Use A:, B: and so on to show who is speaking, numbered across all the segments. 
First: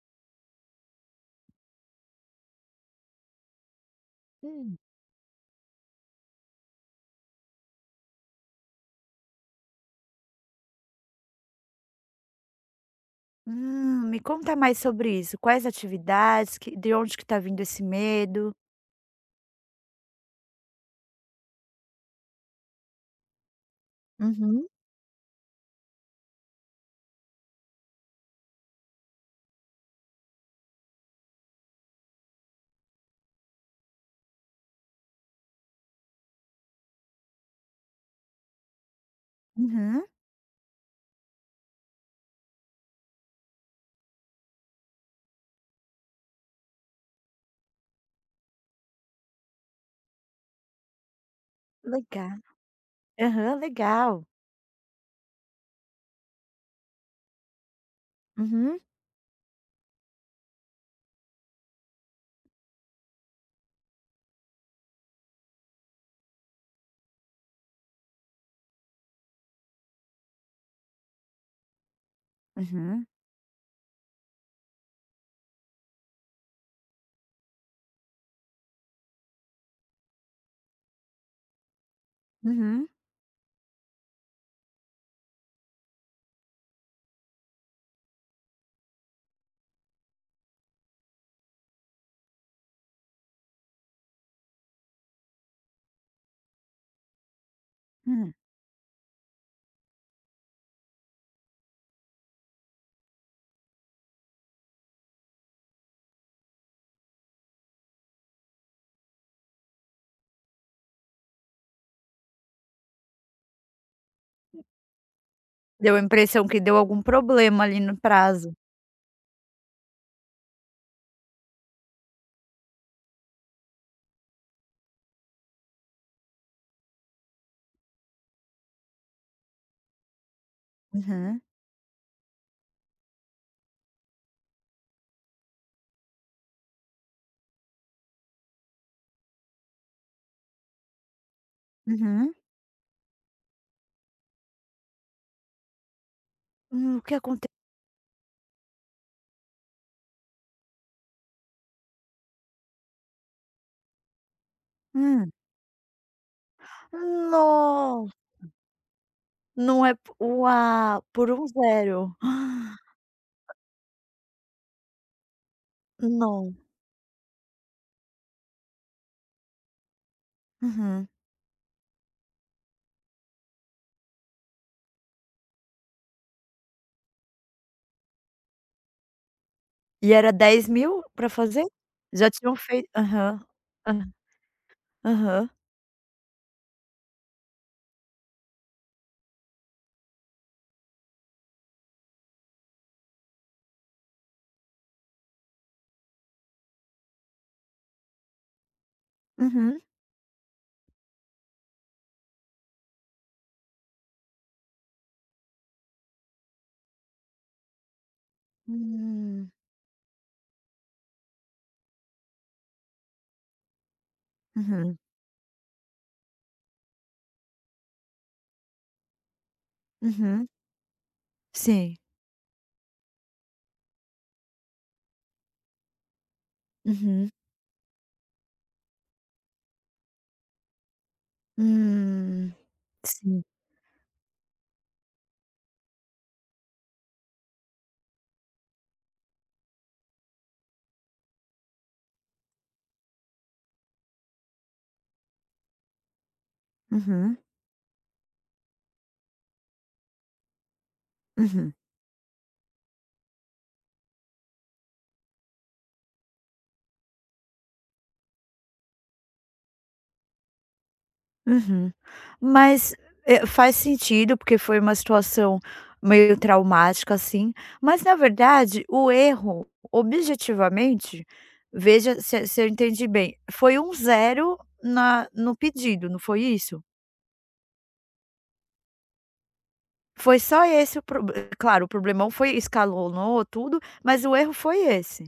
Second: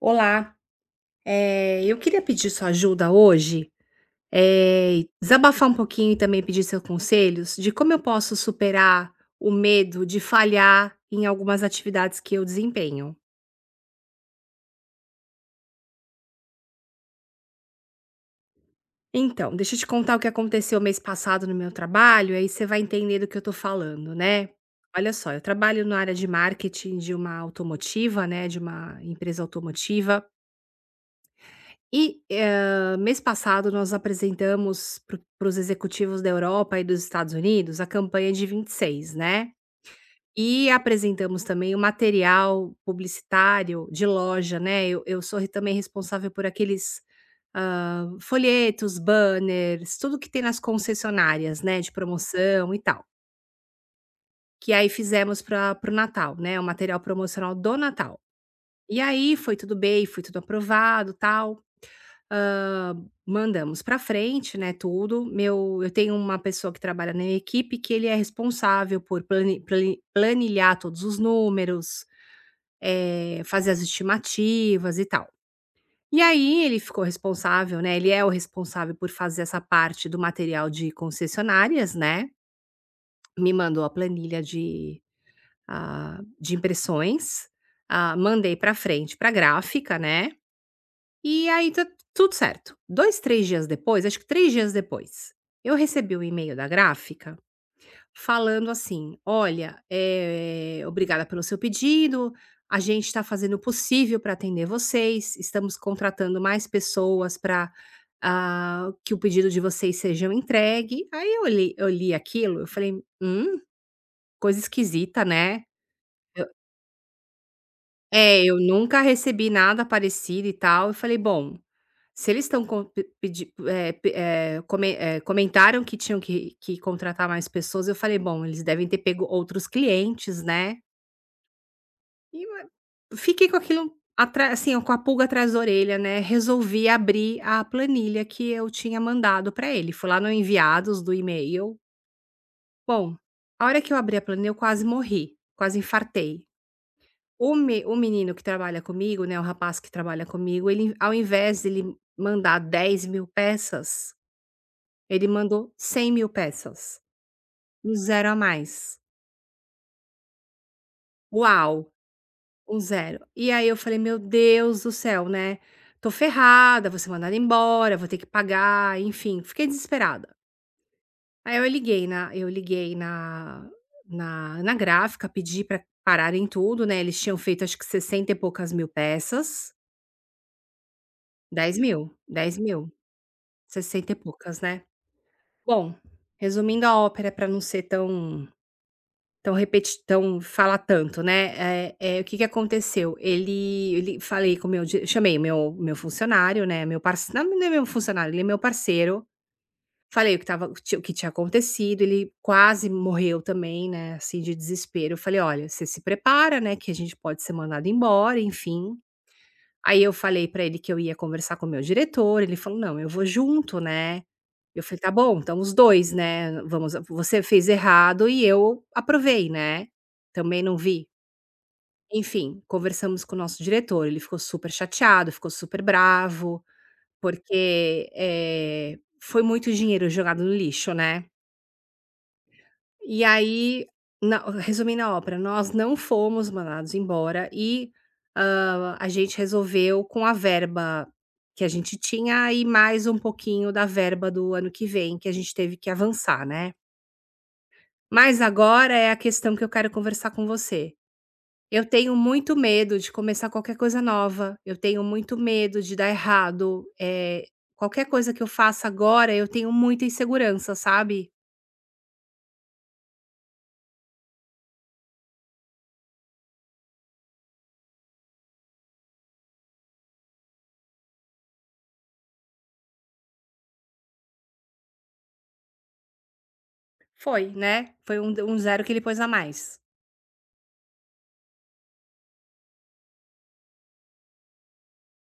A: Olá, eu queria pedir sua ajuda hoje,
B: Hum.
A: desabafar um pouquinho e também pedir seus conselhos de como eu posso superar o medo de falhar em algumas atividades que eu desempenho.
B: Me conta mais sobre isso. Quais atividades, que de onde que tá vindo esse medo?
A: Então, deixa eu te contar o que aconteceu mês passado no meu trabalho, aí você vai entender do que eu tô falando, né.
B: Uhum.
A: Olha só, eu trabalho na área de marketing de uma automotiva, né, de uma empresa automotiva. E, mês passado nós apresentamos para os executivos da Europa e dos Estados Unidos a campanha de 26, né.
B: Uhum.
A: E apresentamos também o material publicitário de loja, né. Eu sou re também responsável por aqueles, folhetos, banners, tudo que tem nas concessionárias, né, de
B: Legal.
A: promoção e tal.
B: Aham, legal.
A: Que aí fizemos para o Natal, né, o material promocional do Natal.
B: Uhum,
A: E aí foi tudo bem, foi tudo aprovado, tal. Hã, mandamos para frente, né, tudo. Meu Eu tenho uma pessoa que trabalha na minha equipe que ele é responsável por planilhar todos os números,
B: uhum,
A: fazer as estimativas e tal. E aí ele ficou responsável, né, ele é o responsável por fazer essa parte do material de concessionárias, né,
B: uhum,
A: me mandou a planilha de, de impressões, mandei para frente pra gráfica, né. E aí tá tudo certo. Dois Três dias depois, acho que 3 dias depois, eu recebi um e-mail da gráfica
B: hum.
A: falando assim: "Olha, obrigada pelo seu pedido, a gente está fazendo o possível para atender vocês, estamos contratando mais pessoas para que o pedido de vocês sejam entregue". Aí eu li aquilo, eu falei: "Hum, coisa esquisita, né?".
B: Deu a impressão que deu algum problema ali no
A: É,
B: prazo.
A: eu nunca recebi nada parecido e tal, eu falei: "Bom, se eles estão com pe pedi eh pe eh, come eh, comentaram que tinham que contratar mais pessoas", eu falei: "Bom, eles devem ter pego outros clientes, né".
B: Uhum,
A: E eu fiquei com aquilo atra assim, ó, com a pulga atrás da orelha, né, resolvi abrir a planilha que eu tinha mandado para ele, fui lá no enviados do e-mail.
B: uhum.
A: Bom, a hora que eu abri a planilha eu quase morri, quase infartei.
B: O que aconteceu?
A: O menino que trabalha comigo, né, o rapaz que trabalha comigo, ele ao invés de ele mandar 10 mil peças, ele
B: Hum.
A: mandou 100 mil peças, um
B: No
A: zero a mais.
B: não é po Uau, por
A: Uau,
B: 1,0.
A: um zero. E aí eu falei: "Meu Deus do céu, né, tô
B: No
A: ferrada, vou ser mandada embora, vou ter que pagar", enfim, fiquei desesperada.
B: uhum.
A: Aí eu liguei na gráfica, pedi pra pararem tudo, né, eles tinham feito acho que 60 e poucas mil peças,
B: E era 10 mil para fazer?
A: 10 mil,
B: Já tinham
A: 10 mil.
B: feito. Aham. ah,
A: Sessenta e poucas, né.
B: aham.
A: Bom, resumindo a ópera para não ser tão tão repeti tão falar tanto, né. O que que aconteceu, ele ele falei com o meu di chamei o meu funcionário, né, meu parce não é meu funcionário, ele é meu parceiro,
B: Uhum.
A: falei o que estava o que ti o que tinha acontecido, ele quase morreu também, né, assim, de desespero. Falei: "Olha, você se prepara, né, que a gente pode ser mandado embora, enfim".
B: Hum.
A: Aí eu falei pra ele que eu ia conversar com o meu diretor, ele falou: "Não, eu vou junto, né". Eu
B: Uhum,
A: falei: "Tá bom, então os 2, né, vamos você fez errado e eu aprovei, né,
B: uhum.
A: também não vi".
B: Sim.
A: Enfim, conversamos com o nosso diretor, ele ficou super chateado, ficou super bravo,
B: Uhum.
A: porque, foi muito dinheiro jogado no lixo, né.
B: Hum.
A: E
B: Sim.
A: aí, na resumindo a ópera, nós não fomos mandados embora e, a gente resolveu com a verba que a gente tinha e mais um pouquinho da verba do ano que vem, que a gente teve que avançar, né.
B: Uhum,
A: Mas agora é a questão que eu quero conversar com você.
B: uhum,
A: Eu tenho muito medo de começar qualquer coisa nova, eu tenho muito medo de dar errado, qualquer coisa que eu faça agora eu tenho muita insegurança, sabe.
B: uhum. Mas, faz sentido, porque foi uma situação meio traumática, assim, mas na verdade o erro, objetivamente, veja se eu entendi bem, foi um zero na no pedido, não foi isso?
A: Foi, né, foi um d um 0 que ele pôs a mais.
B: Foi só esse o proble claro, o problemão foi escalonou tudo, mas o erro foi esse?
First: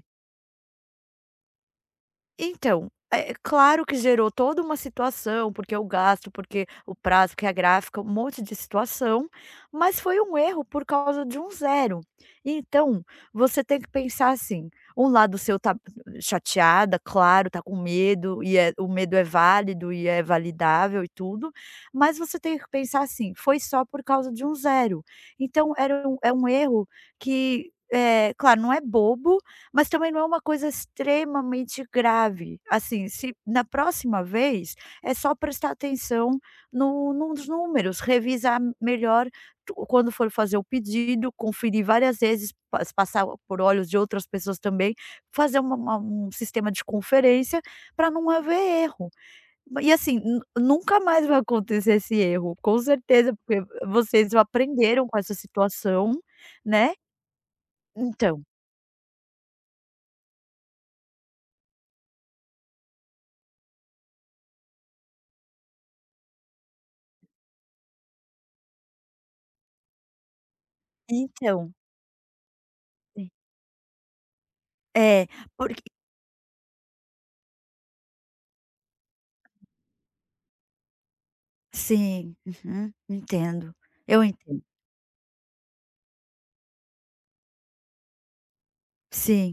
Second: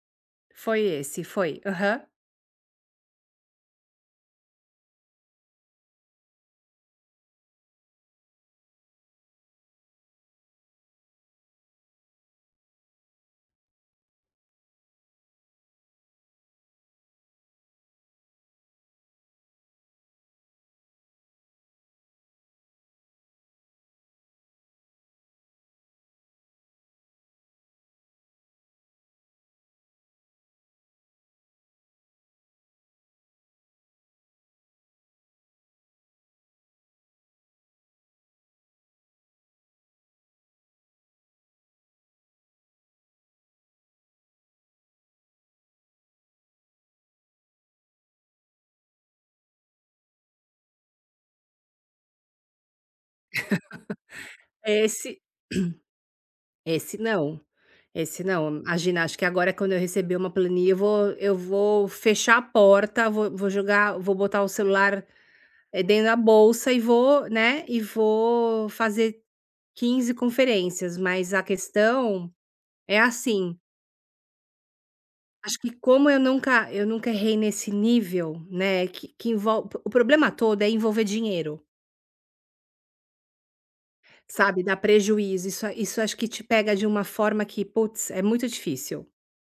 A: Foi esse, foi. Aham.
B: Então, é claro que gerou toda uma situação, porque o gasto, porque o prazo, porque a gráfica, um monte de situação, mas foi um erro por causa de um zero. Então, você tem que pensar assim: um lado seu tá chateada, claro, tá com medo, e é, o medo é válido e é validável e tudo, mas você tem que pensar assim: foi só por causa de um zero. Então, é um erro que. É, claro, não é bobo, mas também não é uma coisa extremamente grave, assim, se na próxima vez, é só prestar atenção no nos números, revisar melhor tu quando for fazer o pedido, conferir várias vezes, passar por olhos de outras pessoas também, fazer uma um sistema de conferência para não haver erro. E assim, nu nunca mais vai acontecer esse erro, com certeza, porque vocês aprenderam com
A: Esse
B: essa situação, né.
A: esse não, esse
B: Então
A: não. A ginástica agora quando eu receber uma planilha eu vou fechar a porta, vou botar o celular, dentro da bolsa e vou, né, e vou fazer 15 conferências, mas a
B: então.
A: questão é
B: É.
A: assim,
B: É,
A: acho que
B: porque
A: como eu nunca errei nesse nível, né, que envolve? O problema todo é envolver dinheiro.
B: sim, uhum, entendo, eu
A: Sabe,
B: entendo.
A: dá prejuízo, isso acho que te pega de uma forma que, putz, é muito difícil.
B: Sim,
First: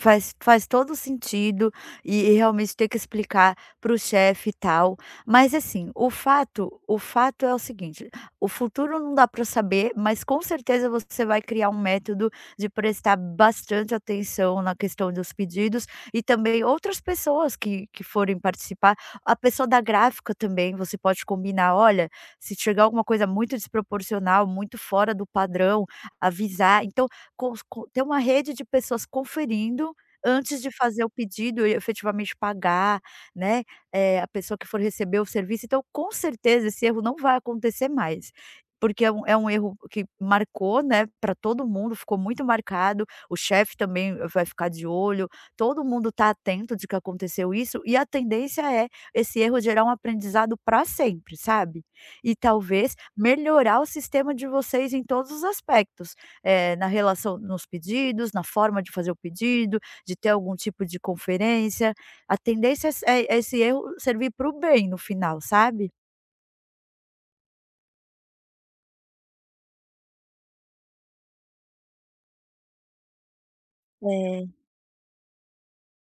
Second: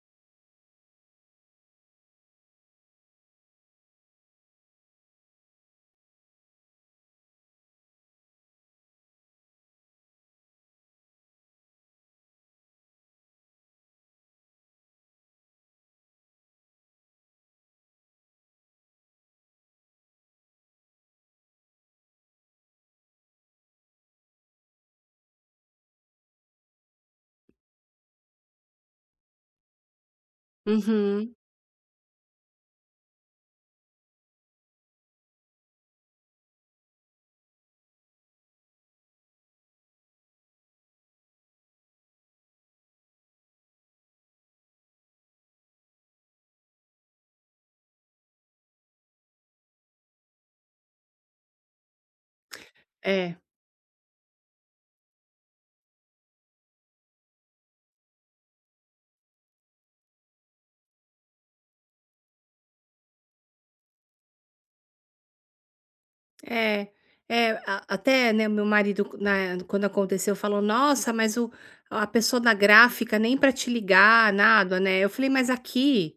B: faz todo sentido e realmente ter que explicar para o chefe e tal. Mas assim, o fato é o seguinte, o futuro não dá para saber, mas com certeza você vai criar um método de prestar bastante atenção na questão dos pedidos e também outras pessoas que forem participar. A pessoa da gráfica também, você pode combinar: "Olha, se chegar alguma coisa muito desproporcional, muito fora do padrão, avisar". Então, cons co ter uma rede de pessoas conferindo antes de fazer o
A: Uhum.
B: pedido e efetivamente pagar, né, a pessoa que for receber o serviço. Então, com certeza, esse erro não vai acontecer mais, porque é um erro que marcou, né, pra todo mundo, ficou muito marcado, o chefe também vai ficar de olho, todo mundo tá atento de que aconteceu isso, e a tendência é esse erro gerar um aprendizado pra sempre, sabe. E talvez
A: É,
B: melhorar o sistema de vocês em todos os aspectos na relação nos pedidos, na forma de fazer o pedido, de ter algum tipo de conferência. A tendência é s é é esse erro servir para o bem no final, sabe?
A: é, é, a até, né, meu marido na quando aconteceu falou: "Nossa, mas o a pessoa da gráfica nem para te ligar,
B: É.
A: nada, né". Eu falei: "Mas aqui,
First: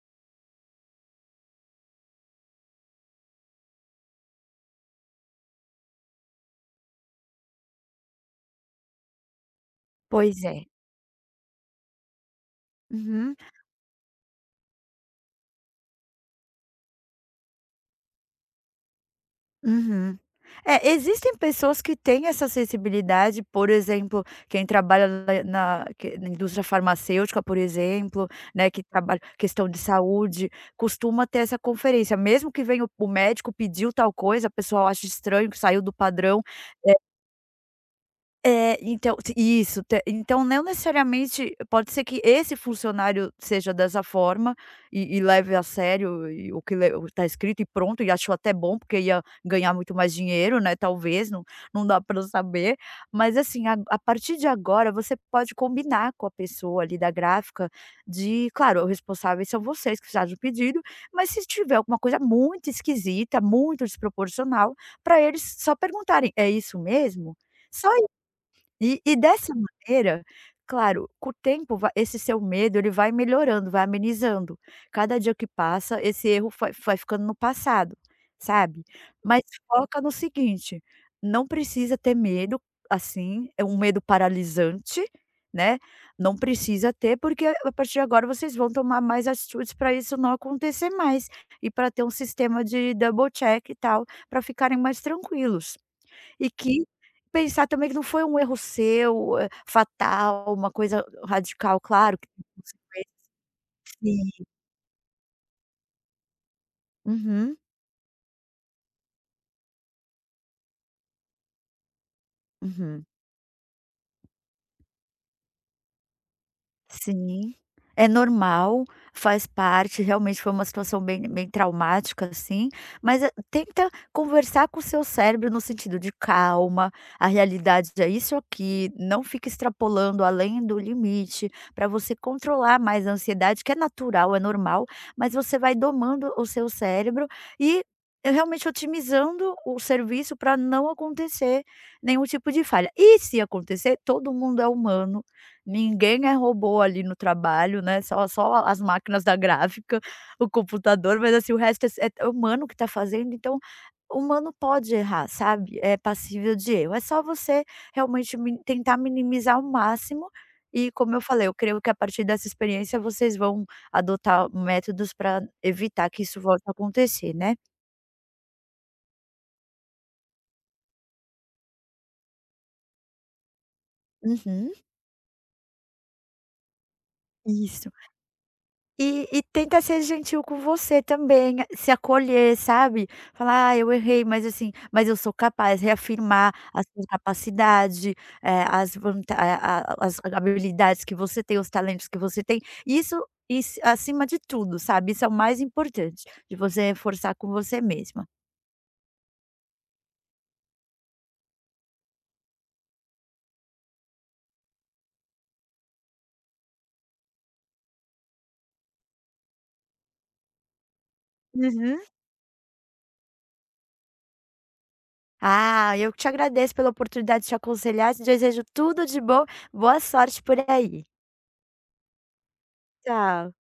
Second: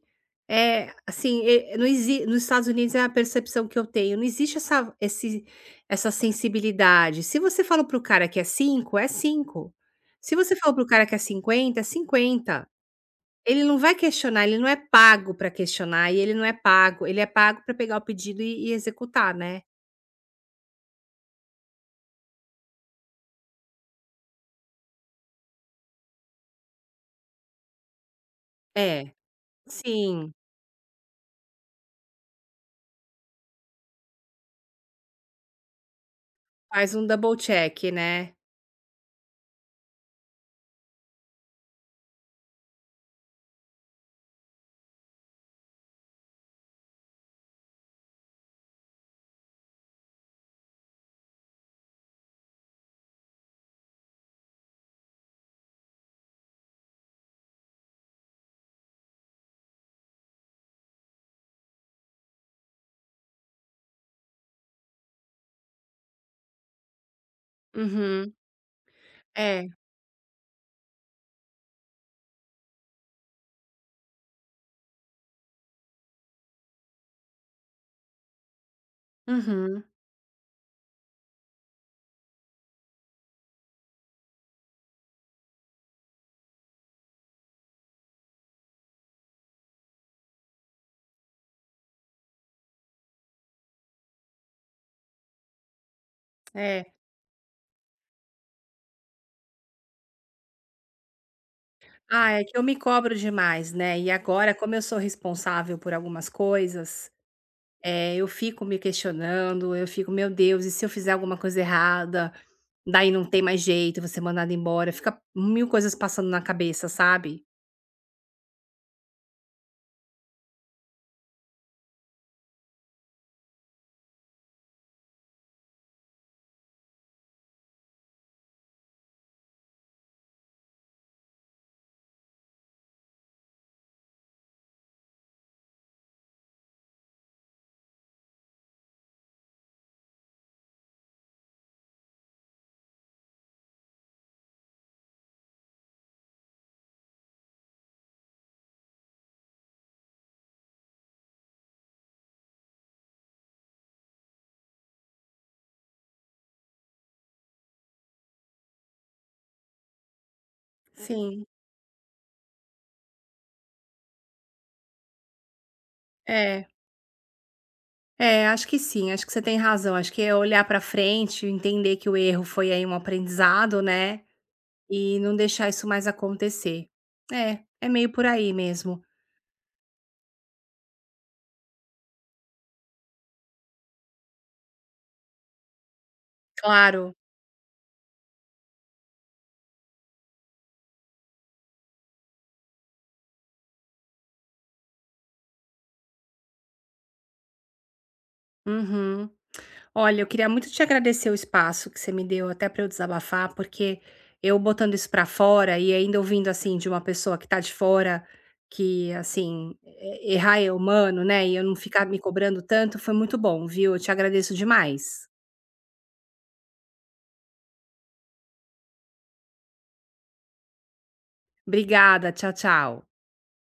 A: é assim, e não exi nos Estados Unidos é a percepção que eu tenho, não existe essa sensibilidade. Se você fala pro cara que é 5 é 5. Se
B: Pois
A: você
B: é.
A: fala pro cara que é 50 é 50".
B: Uhum,
A: Ele não vai questionar, ele não é pago para questionar e ele não é pago ele é pago para pegar o pedido e executar, né.
B: uhum. É, existem pessoas que têm essa sensibilidade, por exemplo, quem trabalha na indústria farmacêutica, por exemplo, né, que
A: É,
B: trabalha questão de
A: sim,
B: saúde, costuma ter essa conferência, mesmo que venha o médico pediu tal coisa, a pessoa acha estranho, que saiu do padrão.
A: faz um double check, né.
B: É, então t isso, te então não necessariamente pode ser que esse funcionário seja dessa forma e leve a sério e o que está escrito e pronto, e achou até bom, porque ia ganhar muito mais dinheiro, né, talvez, não dá para saber. Mas assim, a partir de agora você pode combinar com a pessoa ali da gráfica de claro, os responsáveis são vocês que fizeram o pedido, mas se tiver alguma coisa muito esquisita, muito desproporcional, para eles só perguntarem: "É isso mesmo?" Só
A: Uhum.
B: e dessa
A: É,
B: maneira, claro, com o tempo va esse seu medo ele vai melhorando, vai amenizando. Cada dia que passa, esse erro vai ficando no passado, sabe. Mas
A: uhum,
B: foca no seguinte, não precisa ter medo, assim, é um medo paralisante, né, não precisa ter, porque a partir de agora vocês vão tomar mais atitudes para isso não acontecer mais, e para ter um sistema de double check e tal, para ficarem mais tranquilos. E que
A: é.
B: pensar também que não foi um erro seu, fatal, uma coisa radical, claro que
A: Ah, é
B: tem
A: que eu me
B: consequência.
A: cobro demais, né, e
B: Sim.
A: agora como eu sou responsável por algumas coisas,
B: Uhum,
A: eu fico me questionando, eu fico: "Meu Deus, e se eu fizer alguma coisa errada?",
B: uhum.
A: daí não tem mais jeito, vou ser mandado embora, fica mil coisas passando na cabeça, sabe.
B: Sim, é normal, faz parte, realmente foi uma situação bem bem traumática, assim, mas, tenta conversar com o seu cérebro no sentido de calma, a realidade é isso aqui, não fica extrapolando além do limite, para você controlar mais a ansiedade, que é natural, é normal, mas você vai domando o seu cérebro e realmente otimizando o serviço para não acontecer nenhum tipo de falha. E se acontecer, todo mundo é humano. Ninguém é robô ali no trabalho, né, só as máquinas da gráfica, o computador, mas assim, o resto é humano que tá fazendo, então, o humano pode errar, sabe, é passível de erro. É só você realmente min tentar minimizar ao máximo e, como eu
A: Sim,
B: falei, eu creio que a partir dessa experiência vocês vão adotar métodos para evitar que isso volte
A: é.
B: a acontecer, né.
A: É, acho que sim, acho que você tem razão. Acho que é olhar pra frente, entender que o erro foi aí um aprendizado, né,
B: Uhum.
A: e não deixar isso mais acontecer. É, é
B: Isso.
A: meio por aí mesmo.
B: E tenta ser gentil com você também, se acolher, sabe? Falar: "Ah, eu errei, mas assim, mas eu sou capaz", reafirmar a sua
A: Claro.
B: capacidade, eh, as vanta a as habilidades que você tem, os talentos que você tem. Isso isso acima de tudo, sabe? Isso é o mais importante, de você reforçar com você mesma.
A: Uhum. Olha, eu queria muito te agradecer o espaço que você me deu até para eu desabafar, porque eu botando isso para fora e ainda ouvindo, assim, de uma pessoa que tá de fora, que, assim, e errar é humano, né, e eu não
B: Uhum.
A: ficar me cobrando tanto, foi muito bom, viu? Eu te agradeço demais.
B: Ah, eu te agradeço pela oportunidade de te aconselhar, te desejo tudo de bom, boa sorte por aí.
A: Obrigada, tchau, tchau.
B: Tchau.